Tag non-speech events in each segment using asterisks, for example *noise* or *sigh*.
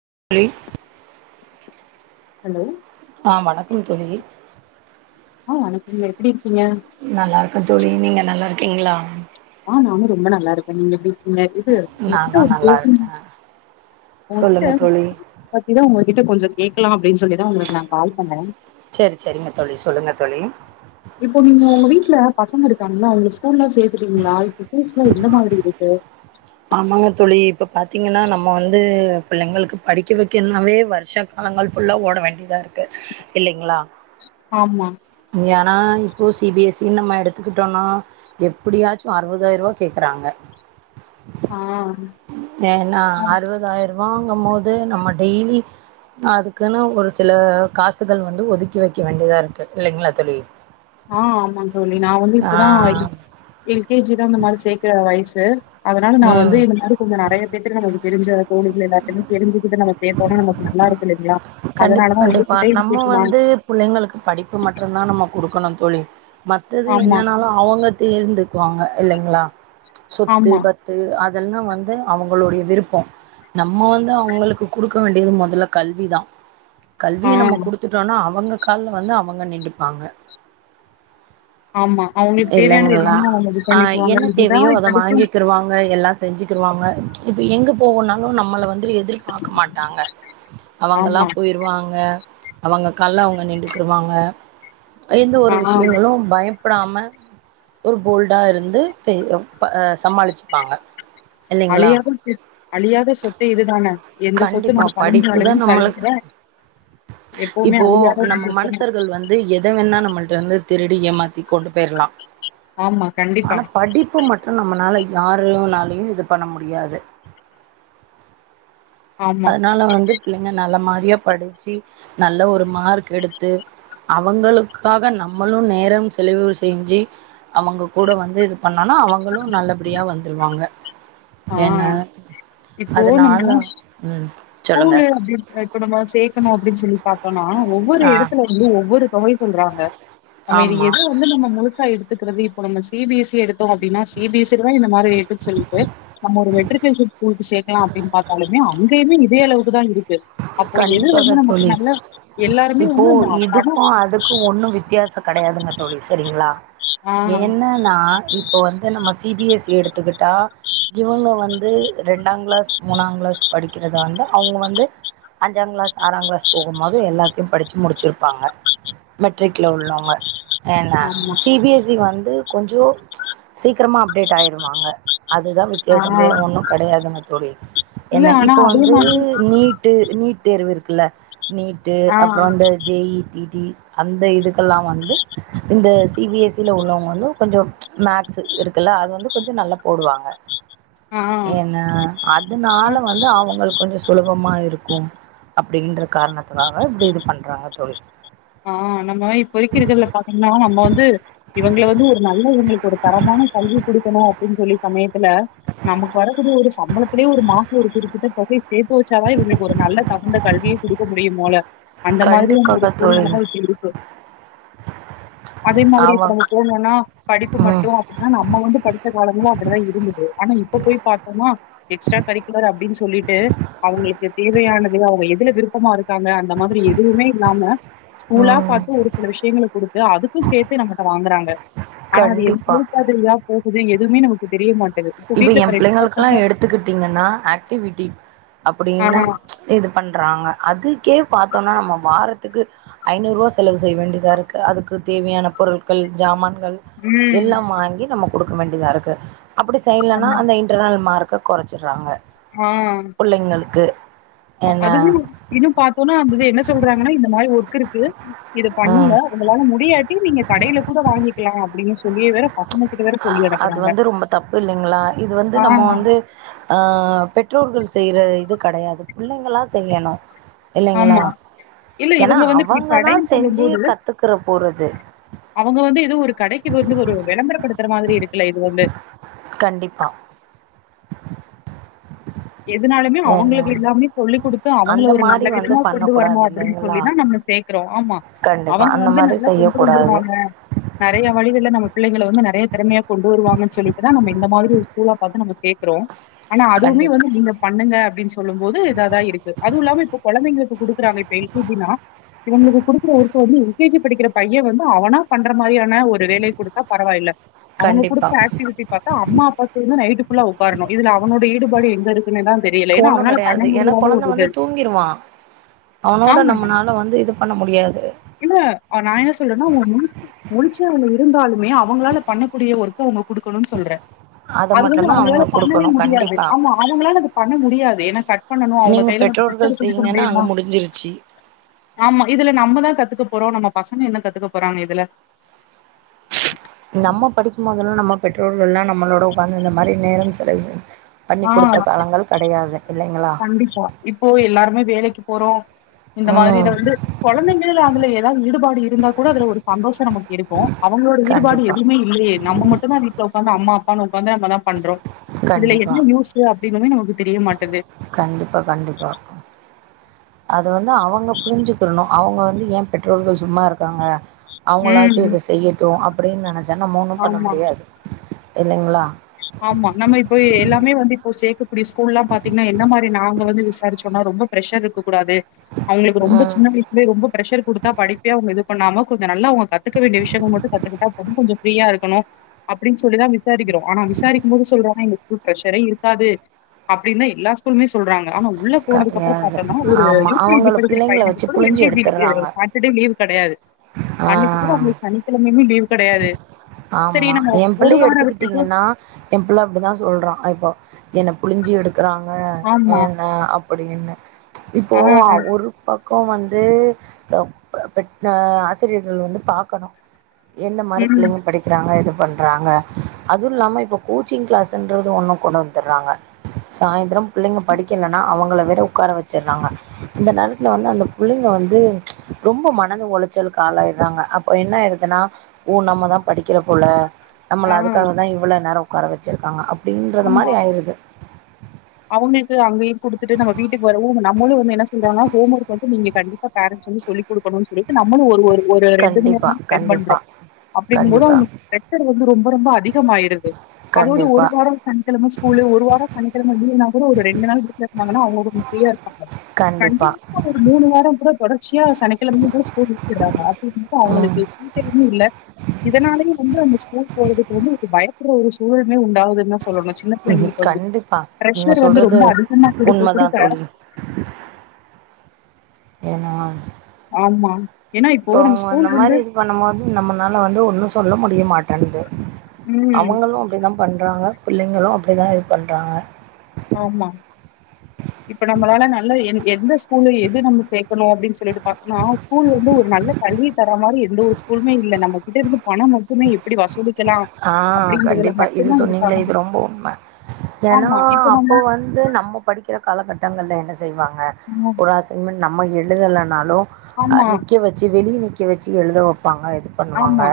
*unintelligible* Hello ஆ வணக்கம் தோழி ஆஹ வனுக்குங்க எப்டி இரு நல்லா இருக்க ஜோலி நீங்க நல்லா இருக்கீங்களா ஆஹ நாங்க ரொம்ப நல்லா இருக்கே நீங்க எப்டி *unintelligible* இது நானு நல்லா உகிட்ட இருக்கே உங்ககிட்ட சொல்லுங்க தோழி பத்திதான் உங்ககிட்ட கொஞ்சம் கேட்கலாம் அப்டின்னு சொல்லிதான் உங்களுக்கு நான் கால் பண்ணேன் சேரி சேரிங்க தோழி சொல்லுங்க தோழி இப்போ நீங்க உங்க வீட்டுல பசங்க இருக்கு நல்லா உங்க ஸ்கூல்ல சேத்தக்கீங்களா இப்ப பீஸ்லாம் எந்த மாரியும் இருக்கு ஆமாங்க தோழி இப்ப பாத்தீங்கன்னா நம்ம வந்து பிள்ளங்களுக்கு படிக்க வக்கன்னாவே வருஷ காலங்கள் ஃபுல்லா ஓட வேண்டியதா இருக்கு இல்லங்களா ஆமா ஆனா இப்போ சி பிஎ ஸ் சினு நம்ம எடுத்துக்கிட்டோம்னா எப்டியாச்சும் அறுபதாயிரம் ரூபா கேக்குறாங்க ஆ ஏன்னா அறுபதாயிரம்பாங்க போது நம்ம டெய்லி அதுக்குன்னு ஒரு சில காசுகள் வந்து ஒதுக்கி வைக்க வேண்டியதாக இருக்கு இல்லங்களா தோழி ஆஹ ஆமா தோழி நான வந்து ஆ இப்தான் எல் கே ஜி தான் இந்த மாரி சேர்க்கற வயசு *unintelligible* அதனால நான ம் வந்து இந்த மாரி கொஞ்சம் நெறைய பேத்து ந தெரிஞ்ச கோழிகள் எல்லாத்தமே தெரிஞ் இது நம்மோட நக்கு நல்லா இருக்கு இல்லங்ளா கண்டிப்பா கண்டிப்பா நம்ம வந்து புள்ளைங்களுக்கு படிப்பு மட்டும்தான் நம்ம குடுக்கணும் தோழி மத்தது ஆமா என்னன்னாலும் அவங்க தேர்ந்தக்குவாங்க இல்லங்களா சொத்து ஆமா பத்து அது அதெல்லாம் வந்து அவங்களுடைய விருப்பம் நம்ம வந்து அவங்களுக்கு கொடுக்க வேண்டியது முதல்ல கல்விதான் கல்விய ஆ நம்ம குடுத்துட்டோம்னா அவங்க கால்ல வந்து அவங்க நின்டுப்பாங்க ஆமா அவங்களுக்கு தேவையானது இல்லங்களா எல்லாமே அவங்க இது அஹ் பண்ணிக்குவாங்க என்ன இதுதா தேவையோ அத இப்பதைக்கு வாங்கக்குருவாங்க எல்லாம் செஞ்சுக்கருவாங்க இப்ப எங்க போகனாலும் நம்மள வந்து எதியும் எதிர்பார்க்க மாட்டாங்க ஆமா அவங்கல்லாம் போயிருவாங்க அவங்க கல்ல அவங்க நிண்டுக்குருவாங்க எந்த ஆ ஒரு விஷயங்களும் பயம் பயப்படாம ஒரு போல்டா இருந்து் சமாளிச்சுப்பாங்க இல்லைங்களா? அழியாத அழியாத சொத்து இதுதானே எந்த சொத்து கண்டிப்பா நம்ம கழ்ச படிப்பு தா அளவுன்னு நம்மளுக்கு கழுதுட எப்வுமே அழியாத இ எத வேன்னா நம்மிட்ட வந்து திருடி ஏமாத்தி கொண்டு போயிடலாம் ஆமா கண்டிப்பா ஆனா படிப்பு மட்டும் நம்மனால யாருனாலயும் இது பண்ண முடியாது ஆமா அதனால வந்து புள்ளைங்க நல்ல மாரி ந படிச்சு நல்ல ஒரு மார்க் எடுத்து அவங்களுக்காக நம்மளும் நேரம் செலவு செஞ்சு அவங்க கூட வந்து இது பண்ண னாலும் அவங்களும் நல்லபடியா வந்து வருவாங்க ஆஹ் இப்போ அதனால நம்ம ம் சொல்லுங்க ஸ்கூல்லு அப்படி இப்ப நம்ம சேக்கணும் அப்பிடின்னு சொல்லி பாத்தோம்னா ஒவ்வொரு ஆ இடத்துல வந்து ஒவ்வொரு தொகை சொல்றாங்க நம்ம இது ஆமா எது வந்து நம்ம முழுசா எடுத் இருக்குறது இப்ப நம்ம சி பி எஸ் சிஎடுத்தோம் அப்பிடினா சி பி எஸ் ஸி தான் இந்த மாரி சொல்லிட்டு நம்ம ஒரு மெட்ரிக்குலேசன் ஸ்கூல் சேக்கலாம் அப்புடின்னு பாத்தா அங்கயுமே பெரிய அளவுக்கு தான் இருக்கு அப்போ எது வந்து கண்டிப்பாக நமக்கு தோழி நல்ல எல்லாருமே இப்போ வந்து இந்த பணம் இதுக்கும் அதுக்கும் ஒன்னும் வித்தியாசம் கிடையாதுங்க தோழி சரிங்களா ஆ என்னன்னா இப்ப வந்து நம்ம சிபிஎஸ்சி எடுத்துக்கிட்டா இவங்க வந்து ரெண்டா கிளாஸ் மூணா கிளாஸ் படிக்கிறத வந்து அவுங்க வந்து அஞ்சாம் கிளாஸ் ஆறாம் கிளாஸ் போகும்போது எல்லாத்தையும் படித்து முடிச்சிருப்பாங்க மெட்ரிக்கில்ல உள்ளவங்க என்னா ஆமா சிபிஎஸ்சி வந்து கொஞ்சோம் சீக்கிரமா அப்டேட் ஆயிருவாங்க அதுதான் ஆ வித்தியாசம் வேற ஒன்றும் கிடையாதுங்க தோழி இல்ல என்ன ஆனா இப்போ அதே வந்து மாதிரி நீட்டு நீட் தேர்வு இருக்குல்ல நீட்டு ஆ அப்புறம் அந்த ஜெயி தி அந்த இதுக்கெல்லாம் வந்து இந்த சிபிஎஸ்சில உள்ளவங்க வந்து கொஞ்சம் மேக்ஸ் இருக்குல்ல அது வந்து கொஞ்சம் நல்லா போடுவாங்க ஆ என்ன ஆ அதுனால வந்து அவங்களுக்கு கொஞ்சம் சொல மா இருக்கும் அப்படின்ற காரணத்துக்காக இப்பிடி இது பண்றாங்க தோழி ஆ நம்ம இப்போதைக்கு இருக்கிறதுல பாத்தீங்கன்னா, நம்ம வந்து இவங்கள வந்து இருக்கணும் அப்படின்னு சொல்லி சமயத்துல நமக்கு வரக்கூடிய ஒரு சம்பளத்திலயே ஒரு மாச ஒரு குறிப்பிட்ட தொகைய சேர்த்து வைச்சாதான் இவங்களுக்கு ஒரு நல்ல தகுந்த கல்வியை குடுக்க முடியும் போல அந்த மாதிரி இது கண்டிப்பாக தோழி. தான் இப்ப இருக்கு அதே மாதிரி ஆமா இப்ப நம்ம போன்னா படிப்பு ம் மட்டும் அப்படின்னா நம்ம வந்து படிச்ச காலத்துல அப்படிதான் இருந்தது ஆனா இப்ப போய் பாத்தோம்னா எக்ஸ்ட்ரா கரிக்குலர் அப்பிடின்னு சொல்லிட்டு அவங்களுக்கு தேவையானது அவங்க எதுல விருப்பமா இருக்காங்க அந்த மாதிரி எதுவுமே இல்லாம ஸ்கூலா ம் பாத்து ஒரு சில விஷயங்க குடுத்து அதுக்கும் சேர்த்து நம்மகிட்ட வாங்கறாங்க ஆனா அது எந்த கண்டிப்பா ஒரு பாதிரியா போ எதுவுமே நமக்கு தெரிய மாட் இப்ப என் பிள்ளைங்களு எல்லாம் எடுத்துக்கிட்டீங்கன்னா ஆக்டிவிட்டி ஆ அப்படின்னு இது பண்றாங்க அதுக்கே பாத் நம்ம வாரத்துக்கு ஐநூறு ரூபா செலவு செய்ய வேண்டியதா இருக்கு அதுக்கு தேவையான பொருட்கள் ஜாமான் கள் ம் எல்லாம் வாங்கி நம கொடுக்க வேண்டியதா இருக்கு அப்படி சைய்லன்னா ஆமா அந்த இன்டர்னல் மார்க் குறைச்சிடுறாங்க புள்ளைங்களுக்கு என்ன அதுவும் இன்னும் பாத்தோம்னா அது என்ன சொல்றாங்கன்னா இந்த மாதிரி ஒர்க் இருக்கு இது ம் பண்ணுங்க உங்களால முடியாட்டி நீங்க கடையில கூட வாங்கி கிலாம் அப்பிடின்னு சொல்லே வேற பசங்க கிட்ட வேற சொல்லி அது அனுப்புறாங்க வந்து ரொம்ப தப்பு இல்லைங்களா இது வந்து ஆ நம்ம வந்து அஹ் பெற்றோர்கள் செய்யற இது கிடையாது பிள்ளைங்களா செய்யணும் ஆமா இல்ல இவங்க வந்து இப்படி அவங்கதா கடைன்னு செஞ்சு சொல்லும்போது கத்துக்கிற போறது அவங்க வந்து ஏதோ ஒரு கடைக்கு வந்து ஒரு விளம்பரப்படுத்துற மாதிரி இருக்கு இல்ல இது வந்து கண்டிப்பா எதுனாலுமே ஏன்னா அவங்களுக்கு எல்லாமே சொல்லி் கொடுத்து அவங்கள அந்த ஒரு மாரி நல்ல வந்து விதமா பண்ண கொண்டு கூடாது வரணும் அப்டின்னு இல்லைங்களா சொல்லிதான் நம்ம சேர்க்கறோம் ஆமா கண்டிப்பா அவங்க அந்த வந்து மாரி நல்லா செய்ய கொண்டு கூடாது வந்துருவாங்க நெறைய வழிகளை நம்ம பிள்ளைளை வந்து நிறைய திறமையா கொண்டு வருவாங்கன்னு சொல்லிட்டுதான் நம்ம இந்த மாதிரி ஸ்கூலா பாத்து நம்ம சேர்க்கிறோம் ஆனா அதுவுமே கண்டிப்பா வந்து பண்ணுங்க அப்பிடின்னு சொல்லும்போது இததா இருக்கு அதுவும் இல்லாமா இப்போ குழந்தைகளுக்கு கூடுகுறாங்க எல்கேஜினா நா இவங்களுக்கு குடுக்குற ஒர்க் வந்து யுகேஜி படிக்கிற பையன் வந்து அவனா பண்ற இந்த மாதிரியான ஒரு வேலை கொடுத்த பரவாயில்ல அவங்க கண்டிப்பா கொடுத்த ஆக்டிவிட்டி பாத்தா அம்மா அப்பா சேர்ந்து பாத்தா நைட் ஃபுல்லா ஒக்கரனும் இதுல அவனோட ஈடுபாடு எங்க இருக்கு என்னடா ஒண்ணும் கிடையாது ஏன்னா கொழந்தை வந்து தூங்கிருவான் அவனோட ஆமா நம்மனால வந்து இது பண்ண முடியாது இல்ல அவ நான் என்ன சொல்றேன்னா முழிச்சு இருந்தாலுமே அவங்களால பண்ணக்கூடிய ஒர்க்கு அவங்க குடுக்கணும் சொல்ற அத அது மட்டுந்தா அவங்க அவங்களால பண்ணவே குடுக்கணு முடியாது கண்டிப்பா ஆமா அதுங்களால் பண்ண முடியாது கட் பண்ணும் அவங்க நீங்க கைல கத்தரிய பெற்றோர்கள் குடுக்க செய்யுங்கன்னா முடியுமா அங்க முடிஞ்சிருச்சு ஆமா இதுல நம்மதான் கத் போறோம் நம்ம பசங்க என்ன கத்துக்க போறாங்க இதுல நம்ம படிக்கும் போதெல்லாம் நம்ம பெற்றோர்கள் எல்லா நம்மளோட உக்காந்து இந்த மாரி நேரம் செலவு செஞ் பண்ணி ஆ குடுத்த காலங்கள் கிடையாது கண்டிப்பா இப்போ எல்லாருமே வேலைக்கு போறம் இந்த ம் மாதிரியில வந்து கொழந்தைங்கல அதுல ஈடுபாடு இருந்தா கூட அதுல ஒரு சந்தோஷம் நமக்கு இருக்கும் அவங்களோட ஈடுபாடு கண்டிப்பா எதுவுமே இல்லையே நம்ம மட்டும்தான் வீட்ல உக்காந்து அம்மா அவங்க பதில் நம்ம தான் பண்றோம் இதுல கண்டிப்பா என்ன யூஸ்சு அப்டின்னு நமக்கு தெரிய மாட் கது கண்டிப்பா கண்டிப்பா அது வந்து அவங்க புரிஞ்சுக்கணும் அவங்க வந்து ஏன் பெற்றோர்கள் சும்மா இருக்காங்க அவங்களாச்சும் ம் இத செய்யட்டும் அப் அப்டின்னு நெ தினம் மூன்னும் பண்ண ஆமா முடியாது இல்லைங்களா ஆமா நம்ம இப்போ எல்லாமே வந்து இப்போ சேர்க்கக்கூடிய ஸ்கூல்ல எல்லா பாத்தீங்கன்னா என்ன மாரி நாங்க வந்து விசாரிச்சோம்னா ரொம்ப பிரஷர் இருக்க கூடாது அவங்களுக்கு ரொம்ப ம் சின்ன வயசுலய ரொம்ப பிரரெஷர்டுத்தா படிப்பே அவங்க எது இப்ப ணாம கொஞ்சம் நல்லாங்க கத்துக்க வேண்டிய விஷயங்கள் மட்டு கத்துக்கிட்டா கொஞ்சம் பிரியா இருணும் அப்படின்னு சொல்லிதா விசாரிக்கிறோ ஆனா வி சாரிக்கும் போது சொல்றாங்க எங்ளுக் ஸ்கூல் பிரஷ்ஷரே இருக்காது அப்படின்னா எல்லா ஸ்கூலுமே சொல்றாங்க ஆனா உள்ள போனதுப்புறம கெடையாது பார்த்தோம்னா ஒரு ஆமா யு கே ஜி அவங்கள படிக்கிற பிள்ளைங்கள வச்சு பையனு எல் புழிஞ்சு கே ஜி லீவ் எடுத்துர்றாங்க விடறது சாட்டர்டே லீவ் கிடையாது அன்னைக்கு கூட ஆ அவங்களுக்கு சனிக்கிழமைமே லீவ் கிடையாது சேரி நம்ம ஒரு வாரம் விட்டுட்டு ஹா என் புல்ல அப்படிதான் சொல்றான் இப்போ என்ன புழிஞ்சு எடு இருக்கறாங்க ஆமா என்ன அப் அப்படின்னு ஆ இப்போஹவ் ஒரு பக் இப்ப வந்து ப ப பெற்ற ஆசிரியர்கள் வந்து பாக்கணும் எந்த மாரி ம் பிள்ளைங்க படிக்கிறாங்க எது பண்றாங்க அதுவும் இல்லாம இப்ப கோச்சிங் கிளாஸ்ன்றது ஒன்னும் கொண்டு வந்துடுறாங்க சாயந்திரம் பிள்ளைங்க படிக்கலைன்னா அவங்கள வேற உட்கார வச்சுற்றாங்க இந்த நேரத்துல வந்து அந்த பிள்ளைங்க வந்து ரொம்ப மனது உளைச்சலுக்கு ஆள ஆயிடுறாங்க அப்ப என்ன ஆயிடுதுன்னா ஓ நம்மதான் படிக்கிற புள்ள நம்ள ஆ அதுக்காக தான் இவ்ளோ நேரம் உக்காரவச் வச்சிருக்காங்க அப் அப்படின்றது ஆமா மாரி ஆயிடுது அவங்களுக்கு அங்கயையும் கொடுத்துட்டு நம்ம வீட்டுக்கு வரவோ நம்ளும் வந்து என்ன சொல்றாங்கா ஹோம் ஒர்க் வந்து நீங்க கண்டிப்பா பேரண்ட்ஸ் வந்து சொல்லி கொடுக்கணும்னு சொல்லிட்டு நம்மளும் ஒருஒரு ஒரு ரெண்டு மூணு கண்டிப்பா நேரமா ஸ்பன் கண்டிப்பா பண்றோம் அப்படிங் போதும் கண்டிப்பா அவங்க பிரஷர் வந்து ரொம்ப ரொம்ப அதிகமா ஆயிடுது அதோடு ஒரு கண்டிப்பா நேரம் சன் தினமு ஸ்கூலு ஒரு வார சனிக்கிழ *unintelligible* கூட ஒரு ரெண்டு நாள் வீட்ல இருதங்கன அவங்க ஃப்ரியா கண்டிப்பா ஒரு மூணு வாரம் கூட தொடர்ச்சியா சனிக்கிழமையும் கூட ஸ்கூல் வெச்சடுறாங்க இப்ப ம் அவங்களுக்கு இன்டர்வியூ ம் இல்ல இதனாலயே வந்து அந்த ஸ்கூல் போறதுக்கு வந்து பயக்குற ஒரு சூழம உண்டாகு வந்து என்ன சொல்லணும் சின்ன ம் பிள்ளைங்கு வந்து கண்டிப்பா நீங்க பிரஷர் வந்து சொல்றது ரொம்ப அதிகமாக குடுக்க குடுக்க உண்மைதான் தோழி ஏன்னா ஆம்மா இப்ப அவங்க அந்த மாரி இது பண்ணும் போது நம்ம அதனால வந்து ஒன்னும் சொல்ல முடியமாட்டேன்து ம் அவுங்களும் அப்டித்தான் பண்றாங்க பிள்ளைங்களும் அப்படிதான் இதுப் பண்றாங்க ஆம்மா இப்ப நம்மளால நல்ல எந்எந்த ஸ்கூல்ல எது நம்ம சேக் பன்னுவோம் அப்படினு சொல்லிட்டு நான் ஸ்கூல்ல இருந்து ஒரு நல்ல கல்வி தர மாதிரி எந்த ஒரு ஸ்கூலுமே இல்ல நம்ம கிட்ட இருந்து பணம் மட்டுமே எப்படி வசூலிக் ஆஹ் கண்டிப்பா இது சொன்னீங்களே இருக்காங்க இது ரொம்ப உண்மை ஏன்னா ஆமா இப்ப அப்போ நம்ம வந்து நம்ம படிக்கிற காலகட்டங்கள்ல என்ன செய்வா ங்க ம். ஒருஅசைமெண்ட் நம்ம எழுதலனால் ஹலோ ஆமா நிக்க வச்சி வெளியே நி நிக்க வச்சு எழுத வப் பாங்க இது பண்ணுவாங்க ஆமா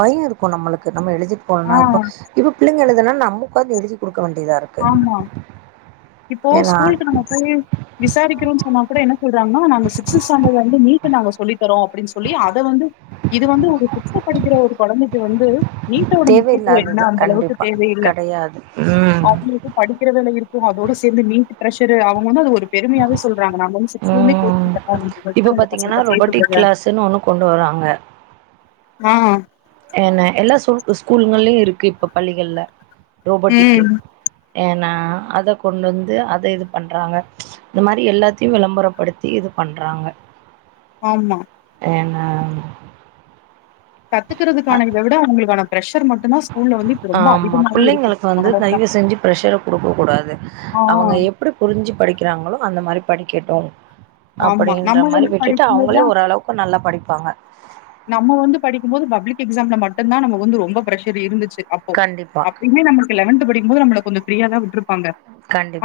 பயம் இருக்கும் நம்மளுக்கு நம்ம எழுதிட்டு போலனா ஆ இப்ப இப்ப பிள்ளை எழுது இப்ப எல்லாம் நம்ம உக்காந்தி எழுதி கொடுக் க வேண்டியதா இருக்கு ஆமா இப்போ ஏன்னா ஸ்கூலுக்கு நம்ம போய் விசாரிக்கிறோன்னு சொன்னா கூட என்ன சொல்றாங்கனா நாங்க சிக்ஸ்த் ஸ்டாண்டர்ட் வந்து நீட்டு நாங்க சொல்லித்தறோம் அப்படின்னு சொல்லி அதவந்து இது வந்து ஓரு சிக்ஸ்த்து படிக்கிற ஒரு குழந்தைக்கு வந்து வீட்டோட முக்கியத்துவம் என்ன தேவையில்லாதது அந்த அளவுக்கு கண்டிப்பா தேவையில்லை கெடையாது ம் அவுங்களுக்கும் படிக்கிற வேலை இருக்கும் அதோட வீட்டு பிரஷர் ஆவுங்க வந்து அது ஒரு பெருமையாவே சொல்றாங்க நான் வந்து சிக்ஸ்த்துல இருந்தே ம் கோச்சிங் தரோம் எங்க இப்ப கிட்ட உங்க பாத்தீங்கன்னா பசங்கள சேர்த்து ரொபோட்டிக் விடுங்க கிளாஸ்ன்னு ஒண்ணு கொண்டு வராங்க *unintelligible* ஆஹ் என்ன எல்லா ஸ்கூலுங்களையும் இருக்கு இப்ப பள்ளிகள்ல ரோபோட்டிக்கு ம் ஏனா அதை கொண்டு வந்து அதை இது பண்றாங்க இந்த மாரி எல்லாத்தையும் விளம்பரப்படுத்தி இது பண்றாங்க ஆமா ஏன்னா கத்துக்கறதுக்கான இதை விட அவுங்களுக்கு ஆன ஆமா இருக்கு பிள்ளைங்களுக்கு வந்து அவ்ளோதா தயவு செஞ்சு பிரஷர்ர கொடுக்க கூடாது ஆ அவுங்க எப்படி புரிஞ்சு படிக் கிறாங்களோ அந்த மாரி படிக்கட்டும் ஆமா அப்படின்ற நம்ம மாரி வந்து விட்டுட்டு படிக்கும்போதுலா அவுங்களே ஓரளவுக்கு நல்லா படிப் வாங்க நம்ம வந்து படிக்கும் போது பப்ளிக் எக்ஸாம்ல மட்டும்தான் நம்ம வந்து ரொம்ப ப்ரெஷர் இருந்துச்சு அப்போ கண்டிப்பா அப்படியே நமக்கு லெவன்த் படிக்கும்போது நம்மளுக்கு கொஞ்ச பிரீய த விட்டுப்பாங்க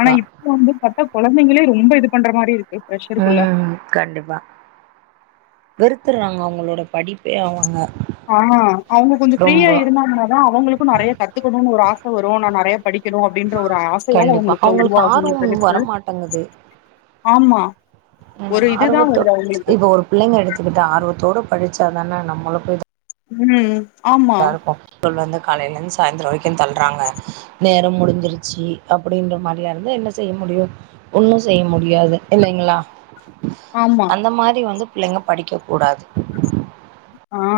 ஆனா இப்ப வந்து ப்த்த குழந்தைங்களே ரொம்ப இது பண்ற மாரி இருக்கு ப்ரெஷருக்குள்ள. உம் கண்டிப்பா வெறுத்துடுறாங்க அவங்களோட படிப்பே அவங்க ஆஹ அவங்க கொஞ்சம் ரொம்ப ஃப்ரீயா இருந்தாங்கன தான் அவங்களுக்கும் நிறைய கத்துக்கணும்ன்னு ஒரு ஆசை வரும் நான் நிறைய கண்டிப்பா அவங்களுக்கு உருவாகுமே ஆர்வம் தவிர்த்து வரமாட்டேங்குது ஆமா. ஒரு இதுதான் ஆர்வத்தோ வருது அவங்களுக்கு. இப்ப ஒரு பிள்ளைங்க எடுத்துக்கிட்டா ஆர்வத்தோடு படிச் ச்சா தானா நம்மளுக்கு உம்ம் சருக்கும் வந்து காலையில இருந்து சாயந்திரம் வரைக்கும் தல்றாங்க நேரம் முடிஞ்சிருச்சு அப்படின்ற மாதிரியா இருந்த என்ன செய்ய முடியும் ஒன்னும் செய்ய முடியாது இல்லைங்களா ஆமா. அந்த மாதிரி வந்து பிள்ளைங்க படிக்கக் கூடாது ஆஹ்